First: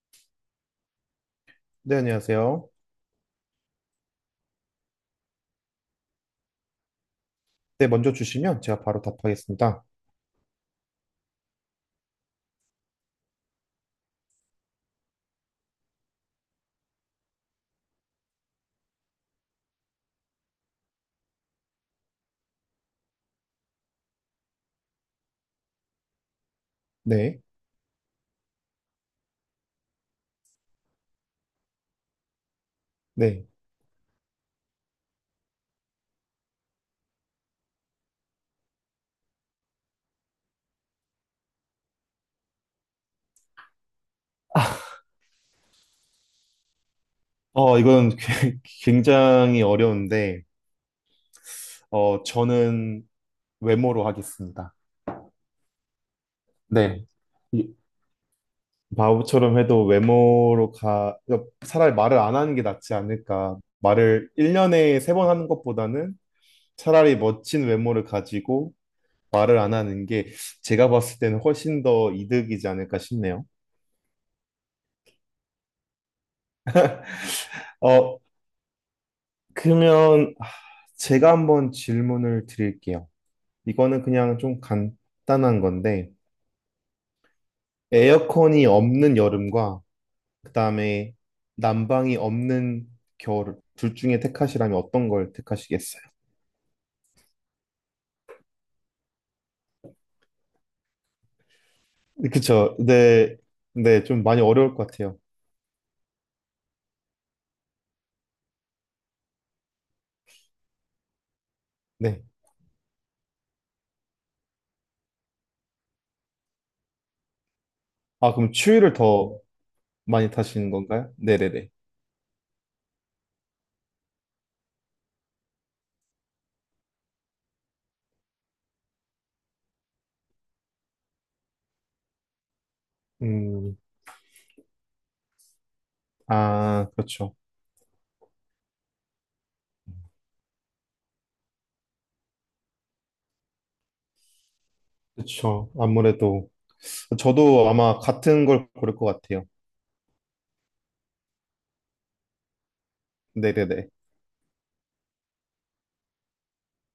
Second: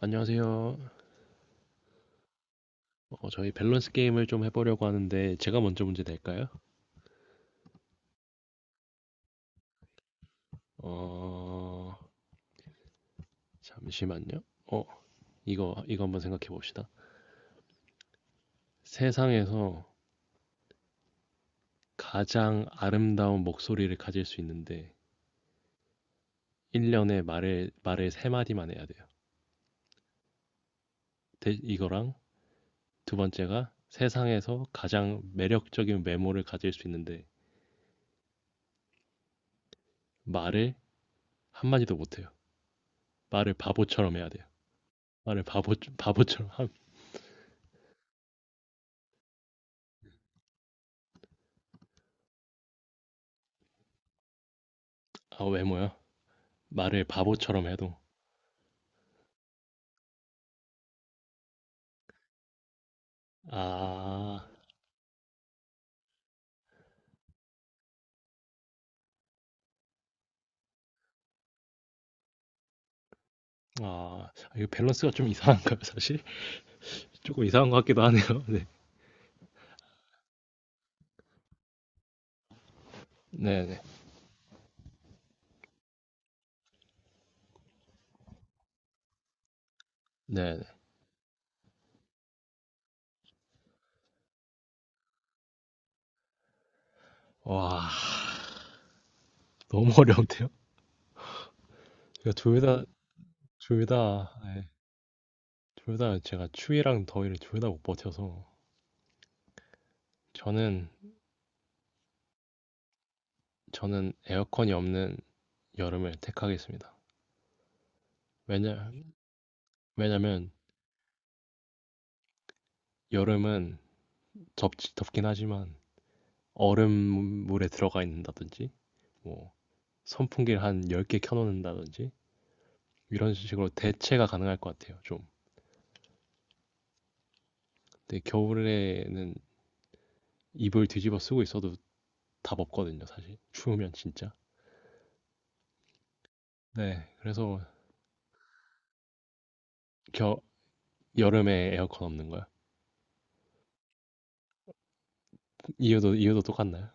안녕하세요. 네, 안녕하세요. 저희 밸런스 게임을 좀 해보려고 하는데 제가 먼저 문제 낼까요? 네, 먼저 주시면 제가 바로 답하겠습니다. 어, 잠시만요. 어, 이거 한번 생각해 봅시다. 세상에서 가장 아름다운 목소리를 가질 수 있는데 1년에 네, 말을 세 마디만 해야 돼요. 이거랑 두 네. 번째가 세상에서 가장 매력적인 외모를 가질 수 있는데 말을 한 마디도 못 해요. 말을 바보처럼 해야 돼요. 말을 바보 바보처럼 함- 이건 굉장히 어려운데, 저는 외모로 하겠습니다. 아, 외모야. 말을 네. 바보처럼 이 해도 바보처럼 해도 외모로 가, 그러니까 차라리 말을 안 하는 게 낫지 않을까. 말을 아, 1년에 3번 하는 것보다는 차라리 멋진 외모를 가지고 말을 안 하는 게 제가 봤을 때는 훨씬 더 이득이지 않을까 싶네요. 아, 이거 밸런스가 좀 이상한가요, 사실? 조금 이상한 것 같기도 어, 하네요. 네, 그러면 제가 한번 질문을 드릴게요. 네, 네, 이거는 그냥 좀 간단한 건데, 에어컨이 없는 여름과, 그 네. 네. 다음에 난방이 없는 겨울, 둘 중에 택하시라면 어떤 걸 택하시겠어요? 와, 너무 어려운데요? 제가 둘 그쵸. 다, 네, 둘 네, 좀 다, 많이 네, 어려울 것 같아요. 둘다 제가 추위랑 더위를 둘 다 못 버텨서 저는 네. 에어컨이 없는 여름을 택하겠습니다. 아, 그럼 왜냐, 추위를 더 많이 왜냐면 타시는 건가요? 네네네. 여름은 덥긴 하지만 얼음물에 들어가 있는다든지 뭐 선풍기를 한 10개 켜놓는다든지 이런 식으로 음, 대체가 가능할 것 같아요, 좀. 아, 그렇죠. 근데 겨울에는 이불 뒤집어 쓰고 있어도 답 없거든요, 사실. 추우면 진짜. 그렇죠. 아무래도 네, 그래서 저도 아마 같은 걸 고를 것 같아요. 겨, 여름에 에어컨 없는 거야. 네네네. 이유도 똑같나요?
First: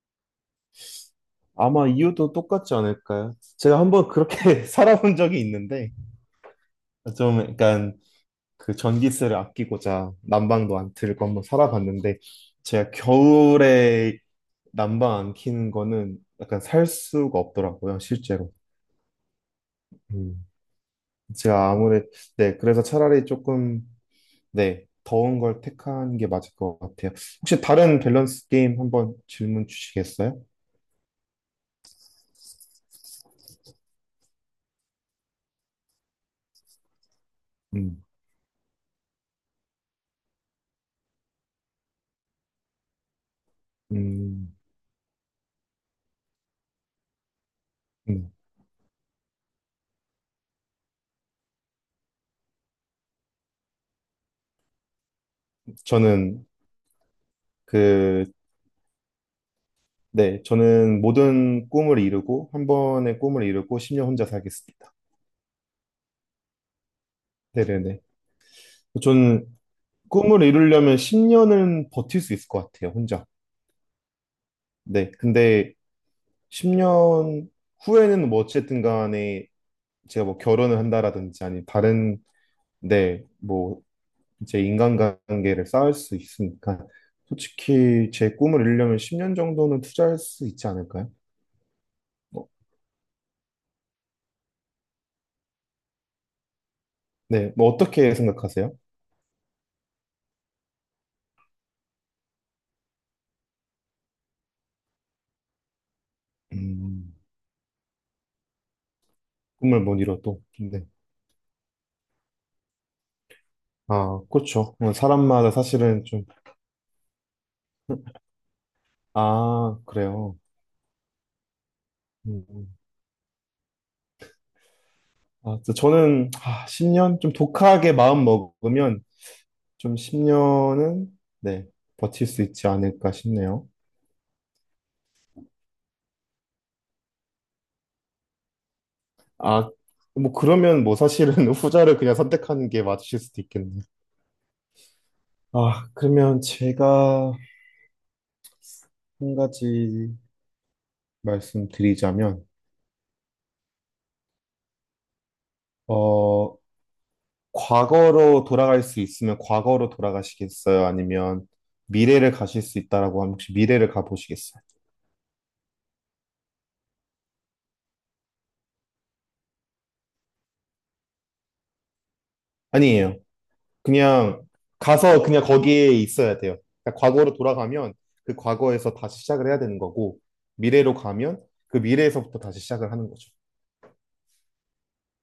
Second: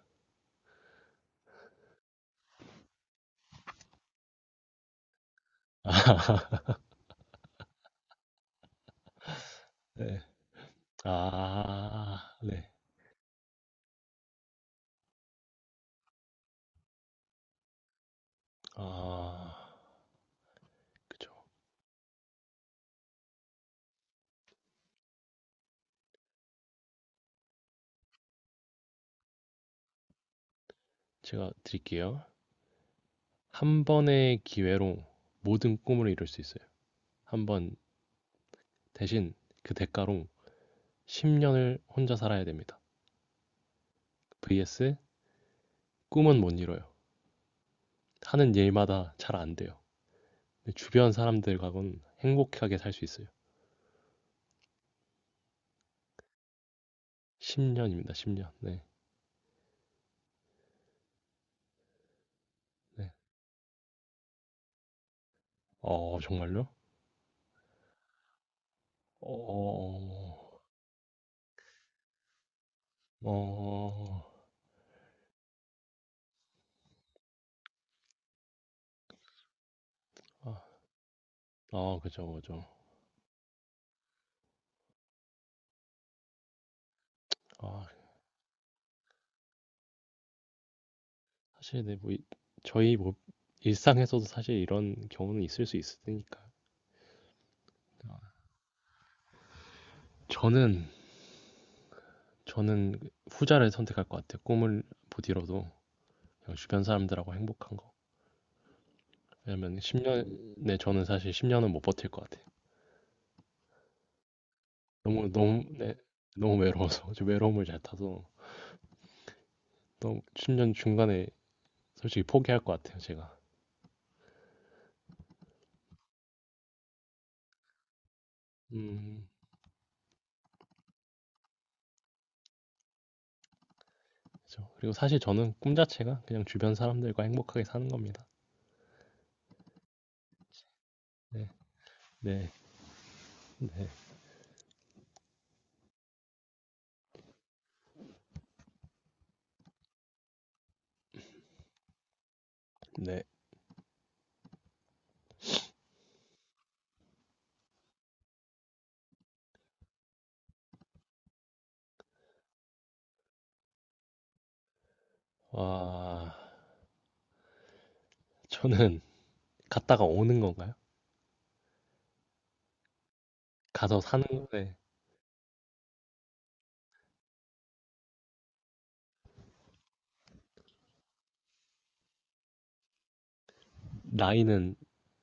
아마 이유도 똑같지 않을까요? 제가 한번 그렇게 살아본 적이 있는데 좀 약간 그 전기세를 아끼고자 네. 난방도 안 틀고 한번 아, 살아봤는데 네. 제가 겨울에 난방 안 켜는 거는 약간 살 수가 없더라고요, 실제로. 아, 음. 그쵸. 제가 아무래도 네, 그래서 차라리 조금 네, 더운 걸 택한 게 맞을 것 같아요. 혹시 다른 밸런스 게임 한번 질문 주시겠어요? 제가 드릴게요. 한 번의 기회로 모든 꿈을 이룰 수 있어요. 한 번 음. 대신 그 대가로 10년을 혼자 살아야 됩니다. 음. vs 꿈은 못 이뤄요. 음. 하는 일마다 잘 안 돼요. 주변 사람들과는 행복하게 살 수 있어요. 저는 10년입니다. 그 10년. 네. 네, 저는 모든 꿈을 이루고 한 네. 번의 꿈을 이루고 10년 혼자 살겠습니다. 어 정말요? 네네네. 어. 저는 꿈을 어. 이루려면 10년은 버틸 수 있을 것 같아요, 혼자. 어, 어, 네, 근데 10년 후에는 뭐 어쨌든 간에 제가 뭐 아. 결혼을 한다라든지 아니 아 다른 그죠, 그죠. 네, 뭐 이제 인간관계를 쌓을 수 있으니까 아 솔직히 제 꿈을 이루려면 10년 정도는 투자할 수 있지 않을까요? 사실 네 뭐 이 뭐, 저희 뭐 일상에서도 사실 이런 경우는 있을 수 있으니까. 네, 뭐 어떻게 아 생각하세요? 저는 그 후자를 선택할 것 같아요. 꿈을 못 이뤄도 그냥 주변 음, 사람들하고 행복한 거. 왜냐면 꿈을 10못 년 이뤄도. 네 네. 저는 사실 10년은 못 버틸 것 같아요. 아, 그렇죠. 뭐 너무 사람마다 너무 네 사실은 좀, 너무 외로워서 저 외로움을 잘 타서 아, 너무 그래요. 10년 중간에 솔직히 음. 포기할 음. 것 같아요, 제가. 아, 저는, 아, 10년? 좀 독하게 마음 먹으면 음. 좀 10년은, 네, 버틸 수 있지 않을까 싶네요. 그죠. 렇 그리고 사실 저는 꿈 자체가 그냥 주변 사람들과 행복하게 사는 겁니다. 아, 뭐, 그러면 뭐 네. 사실은 후자를 그냥 네. 선택하는 게 맞으실 수도 네. 있겠네요. 아, 그러면 제가 한 가지 말씀드리자면, 네. 어, 과거로 돌아갈 수 있으면 과거로 돌아가시겠어요? 아니면 미래를 가실 수 있다라고 하면 혹시 미래를 가보시겠어요? 와. 저는 갔다가 오는 건가요? 아니에요. 가서 사는 그냥 건데 가서 그냥 거기에 있어야 돼요. 그러니까 과거로 돌아가면 그 과거에서 다시 시작을 해야 되는 거고 미래로 가면 그 미래에서부터 다시 시작을 하는 거죠. 나이는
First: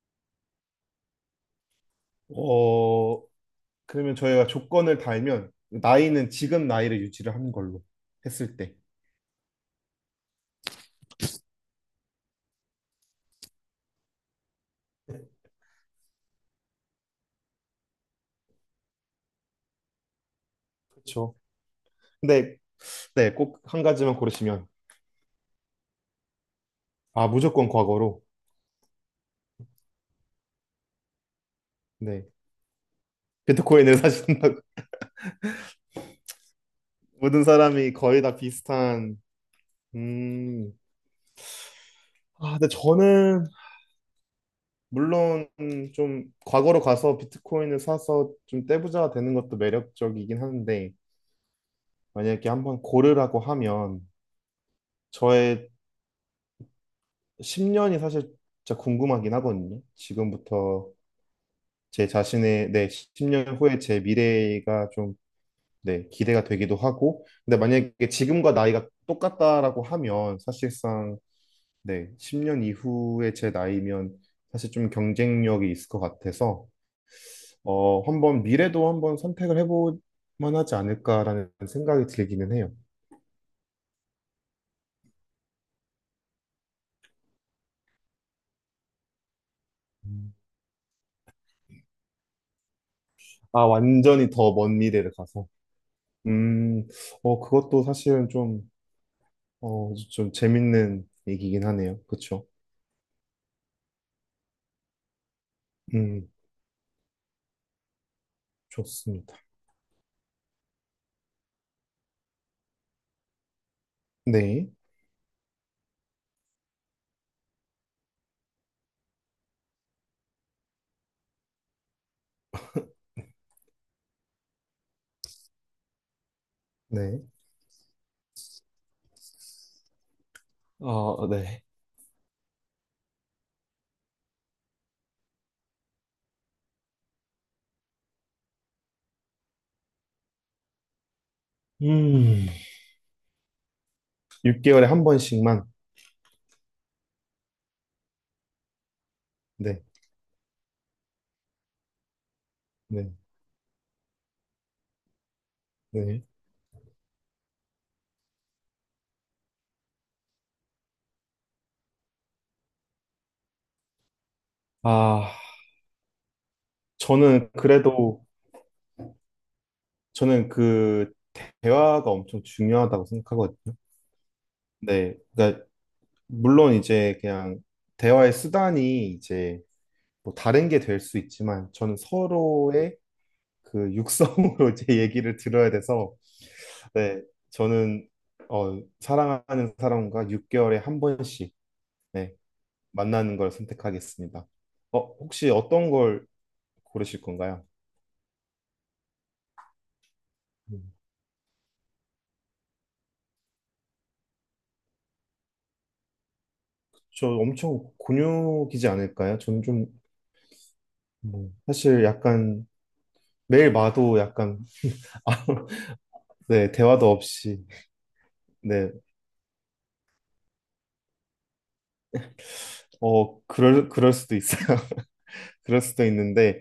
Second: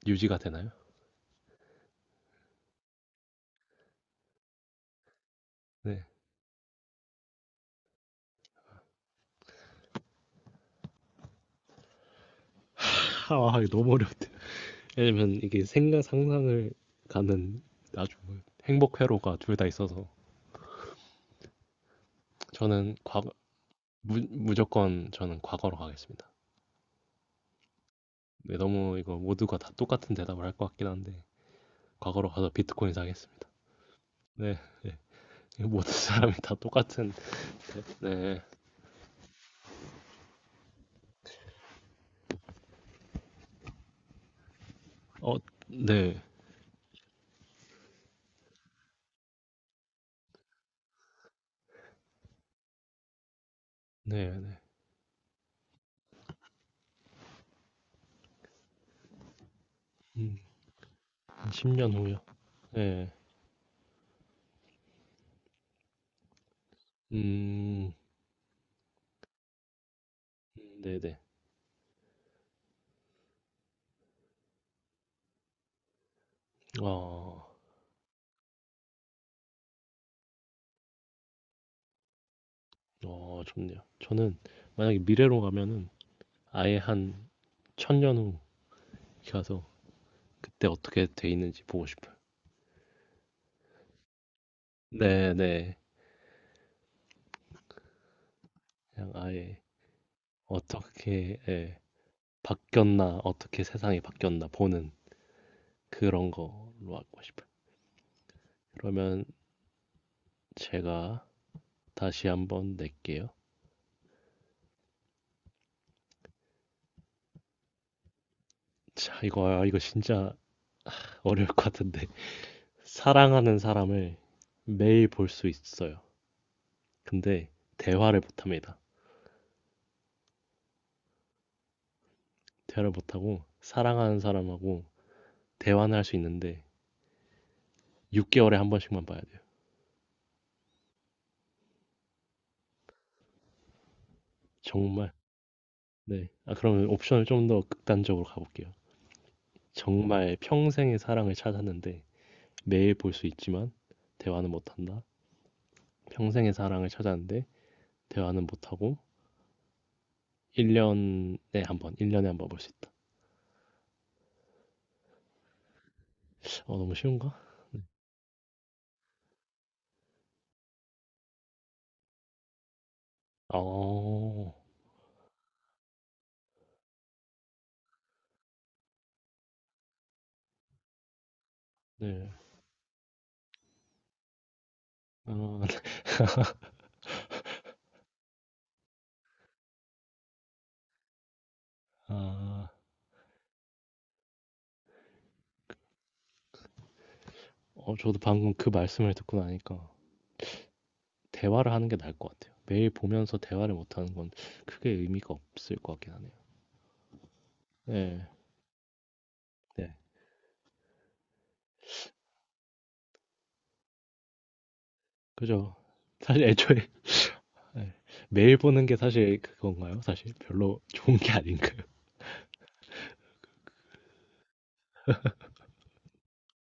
유지가 되나요? 어, 그러면 저희가 조건을 달면 네. 나이는 지금 나이를 유지를 하는 걸로 했을 때. 아, 이거 너무 어렵대 왜냐면 이게 생각 상상을 가는 아주 행복 회로가 둘 다 있어서 그렇죠. 근데 저는 과거 네, 꼭 한 가지만 고르시면 무조건 저는 과거로 가겠습니다. 아, 무조건 과거로. 네, 너무 이거 모두가 다 똑같은 대답을 할 것 같긴 한데 네. 과거로 가서 비트코인 사겠습니다. 비트코인을 네. 사신다고 네. 이거 모든 사람이 다 똑같은. 모든 사람이 거의 다 네. 비슷한 음. 아, 근데 저는 어, 물론 네. 좀 과거로 가서 비트코인을 사서 좀 떼부자가 되는 것도 매력적이긴 한데 만약에 한번 고르라고 하면 네, 네. 저의 10년이 사실 진짜 궁금하긴 하거든요. 음, 지금부터 10년 제 후요. 자신의 네, 네. 10년 후에 제 미래가 좀 네, 기대가 되기도 하고 근데 음, 만약에 지금과 나이가 똑같다라고 하면 네, 네. 사실상 네, 10년 이후에 제 나이면 사실 좀 경쟁력이 있을 것 같아서 어, 한번 미래도 한번 선택을 해볼 만하지 않을까라는 생각이 들기는 해요. 좋네요. 저는 만약에 미래로 가면은 아예 한 1000년 후 가서 음. 그때 어떻게 돼 있는지 보고 싶어요. 아, 완전히 더 먼 미래를 네, 가서. 네. 음, 그것도 사실은 좀, 그냥 아예 좀 재밌는 얘기긴 예, 하네요. 그쵸? 바뀌었나, 어떻게 세상이 바뀌었나 보는 음, 그런 거로 하고 싶어요. 그러면 좋습니다. 제가 다시 한번 낼게요. 네, 자, 이거 진짜 어려울 것 같은데. 사랑하는 사람을 매일 볼 수 있어요. 네. 근데 대화를 못 합니다. 어, 네. 대화를 못 하고 사랑하는 사람하고 대화는 할 수 있는데 6개월에 한 번씩만 봐야 돼요. 음, 6개월에 한 정말. 번씩만. 네. 아, 그러면 옵션을 좀 더 극단적으로 가볼게요. 네, 정말 평생의 사랑을 찾았는데 매일 네, 볼 수 있지만 대화는 못 한다. 네. 평생의 사랑을 찾았는데 대화는 못 하고 1년에 한 번, 1년에 한 번 볼 수 있다. 아, 어, 너무 쉬운가? 저는 네. 그래도 저는 그 대화가 엄청 중요하다고 생각하거든요. 어. 네. 그러니까 물론 이제 그냥 대화의 수단이 이제 뭐 다른 게 될 수 있지만 저는 네. 서로의 그 육성으로 이제 얘기를 아. 들어야 돼서 네. 저는 사랑하는 사람과 6개월에 한 번씩 네, 아. 만나는 걸 선택하겠습니다. 혹시 어떤 걸 고르실 건가요? 어 저도 방금 그 말씀을 듣고 나니까 음. 대화를 하는 게 나을 것 같아요. 매일 보면서 대화를 못 하는 건 크게 의미가 없을 것 같긴 하네요. 저 엄청 네 곤욕이지 않을까요? 저는 좀 네. 뭐, 사실 약간 매일 마도 약간 아, 그죠. 사실 네, 애초에 대화도 없이. 네. 매일 보는 네. 게 사실 그건가요? 사실 별로 좋은 게 아닌가요? 어, 그럴 수도 있어요. 그럴 수도 있는데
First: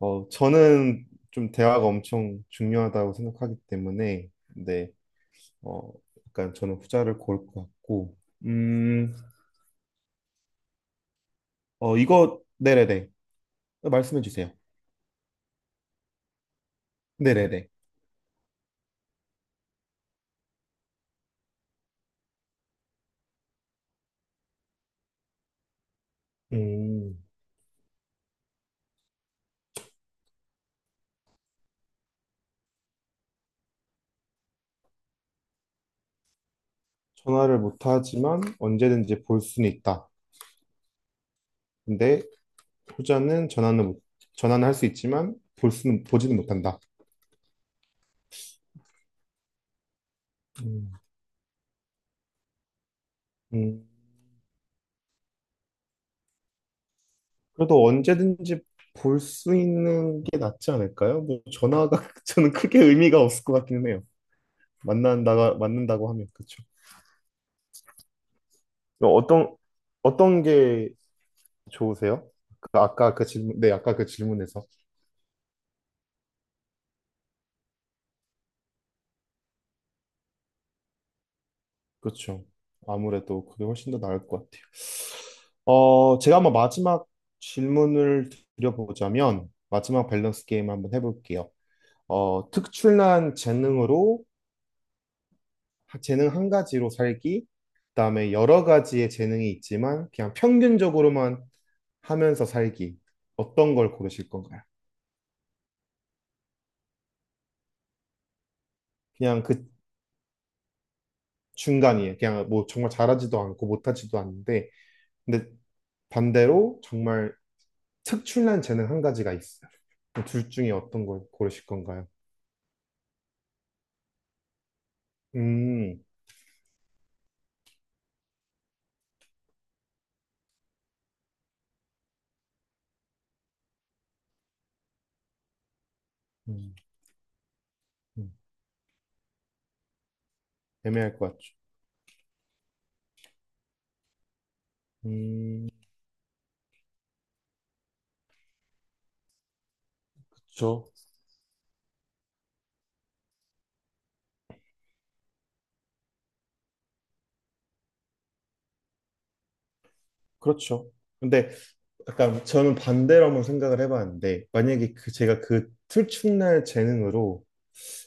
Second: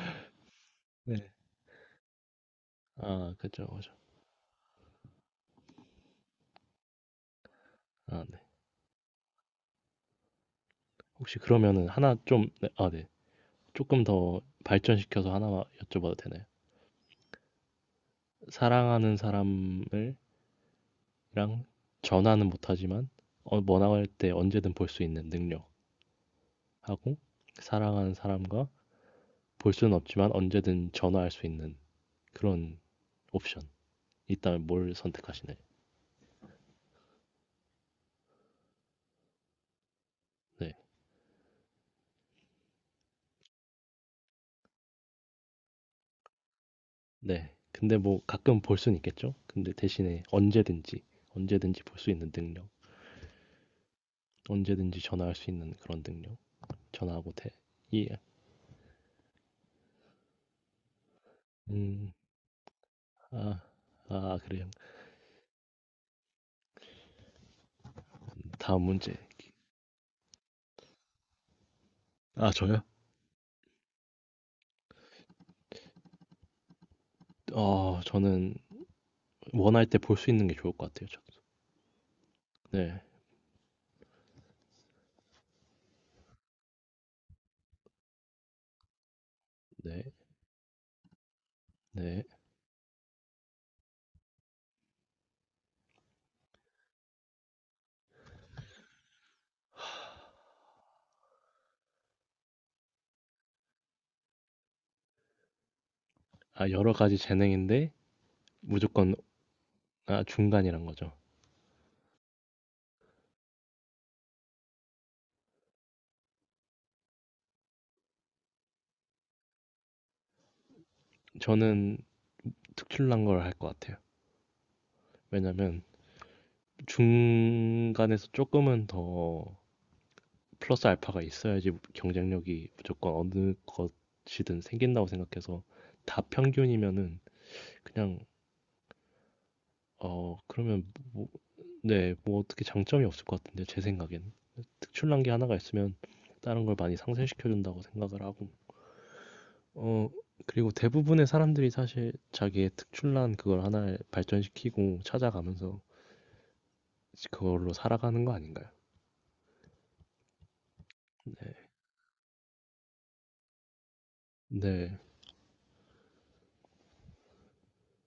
저는 네. 좀 대화가 엄청 중요하다고 아 생각하기 그죠, 그죠. 때문에 네. 어, 약간 저는 후자를 고를 것 같고. 아 네. 음. 혹시 그러면은 어, 하나 이거 좀 네 아 네. 네네네. 조금 말씀해 더 주세요. 발전시켜서 하나 여쭤봐도 되나요? 네네네. 사랑하는 사람을 랑 전화는 못하지만 원할 때 언제든 볼 수 있는 능력하고 음. 사랑하는 사람과 볼 수는 없지만 언제든 전화할 수 있는 그런 옵션 있다면 뭘 선택하시나요? 전화를 못 하지만 언제든지 볼 수는 있다. 네, 근데 후자는 전화는 못- 전화는 할 수 있지만 볼 수는 보지는 못한다. 네. 근데 뭐 가끔 볼 수는 있겠죠. 근데 대신에 음. 언제든지 볼 수 있는 능력, 음. 언제든지 전화할 수 있는 그런 능력, 전화하고 돼 그래도 예. 언제든지 볼 수 있는 게 낫지 않을까요? 뭐 전화가 음, 저는 크게 의미가 없을 것 아, 같기는 해요. 아 그래요. 만난다가 만난다고 하면 그렇죠. 다음 문제. 어떤 어떤 게 좋으세요? 아 저요? 아까 그 질문에서 저는 원할 때 볼 수 있는 게 좋을 것 같아요. 저도. 그렇죠. 네, 아무래도 그게 훨씬 더 나을 것 같아요. 제가 한번 마지막 질문을 드려보자면 네, 마지막 밸런스 게임 한번 해볼게요. 네. 특출난 재능으로 재능 한 가지로 살기, 그다음에 여러 가지의 재능이 있지만 그냥 평균적으로만 하면서 살기. 어떤 걸 고르실 건가요? 아, 여러 가지 재능인데 무조건 그냥 그 아, 중간이란 거죠. 중간이에요. 그냥 뭐 정말 잘하지도 않고 못하지도 않는데, 근데 반대로 정말 특출난 재능 한 가지가 있어요. 둘 중에 어떤 걸 고르실 저는 건가요? 특출난 걸 할 것 같아요. 왜냐면 음, 중간에서 조금은 더 플러스 알파가 있어야지 경쟁력이 무조건 어느 것이든 생긴다고 생각해서 다 음, 평균이면은 그냥 음. 그러면 애매할 뭐, 것 같죠. 네, 뭐 어떻게 장점이 없을 것 같은데 제 생각엔 특출난 게 하나가 음, 있으면 다른 걸 많이 상쇄시켜 준다고 생각을 하고 어, 그리고 그쵸. 대부분의 사람들이 사실 자기의 특출난 그걸 하나를 발전시키고 찾아가면서 그걸로 살아가는 거 아닌가요? 그렇죠. 근데 약간 저는 반대로 한번 생각을 해봤는데 만약에 네. 그 제가 그 출첵날 재능으로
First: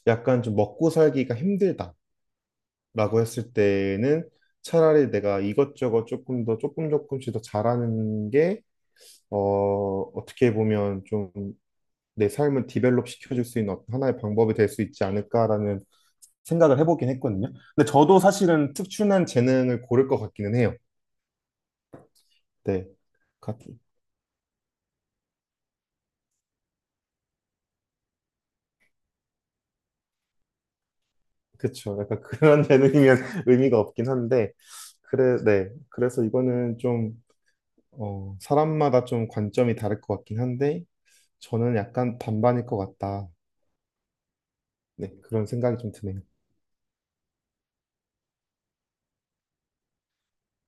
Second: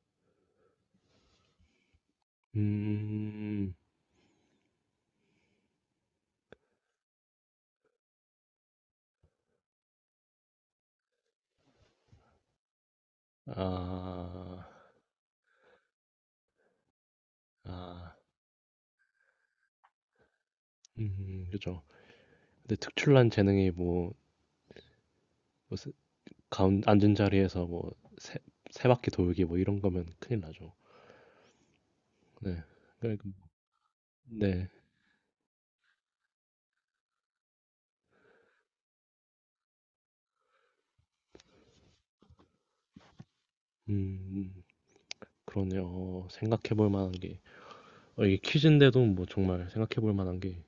약간 좀 먹고 살기가 힘들다라고 했을 음, 때는 차라리 내가 이것저것 조금 조금씩 더 잘하는 게 어, 어떻게 보면 좀 내 삶을 디벨롭 시켜줄 수 있는 어떤 하나의 방법이 아, 될 수 있지 않을까라는 생각을 해보긴 했거든요. 근데 아, 저도 사실은 특출난 재능을 고를 것 같기는 해요. 그죠. 근데 네. 특출난 재능이 뭐, 뭐 앉은 자리에서 뭐, 세, 세 바퀴 돌기 뭐 이런 거면 큰일 나죠. 그쵸. 약간 네. 그런 재능이면 그러니까, 의미가 없긴 한데, 네. 그래, 네. 그래서 이거는 좀, 사람마다 좀 관점이 다를 것 같긴 한데, 저는 약간 반반일 것 같다. 음, 음, 네, 그런 생각이 그러네요. 좀 드네요. 어, 생각해 볼 만한 게, 어, 이게 퀴즈인데도 뭐 정말 생각해 볼 만한 게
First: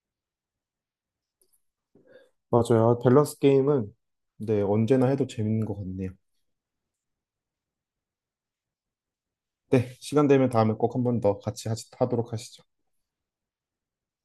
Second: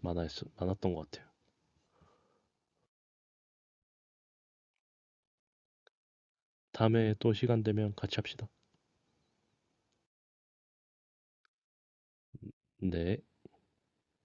많았, 많았던 것 같아요. 맞아요. 밸런스 게임은, 네, 언제나 해도 재밌는 것 같네요. 다음에 또 시간 되면 같이 합시다. 네, 시간 되면 다음에 꼭 한번 더 같이 하도록 하시죠. 네.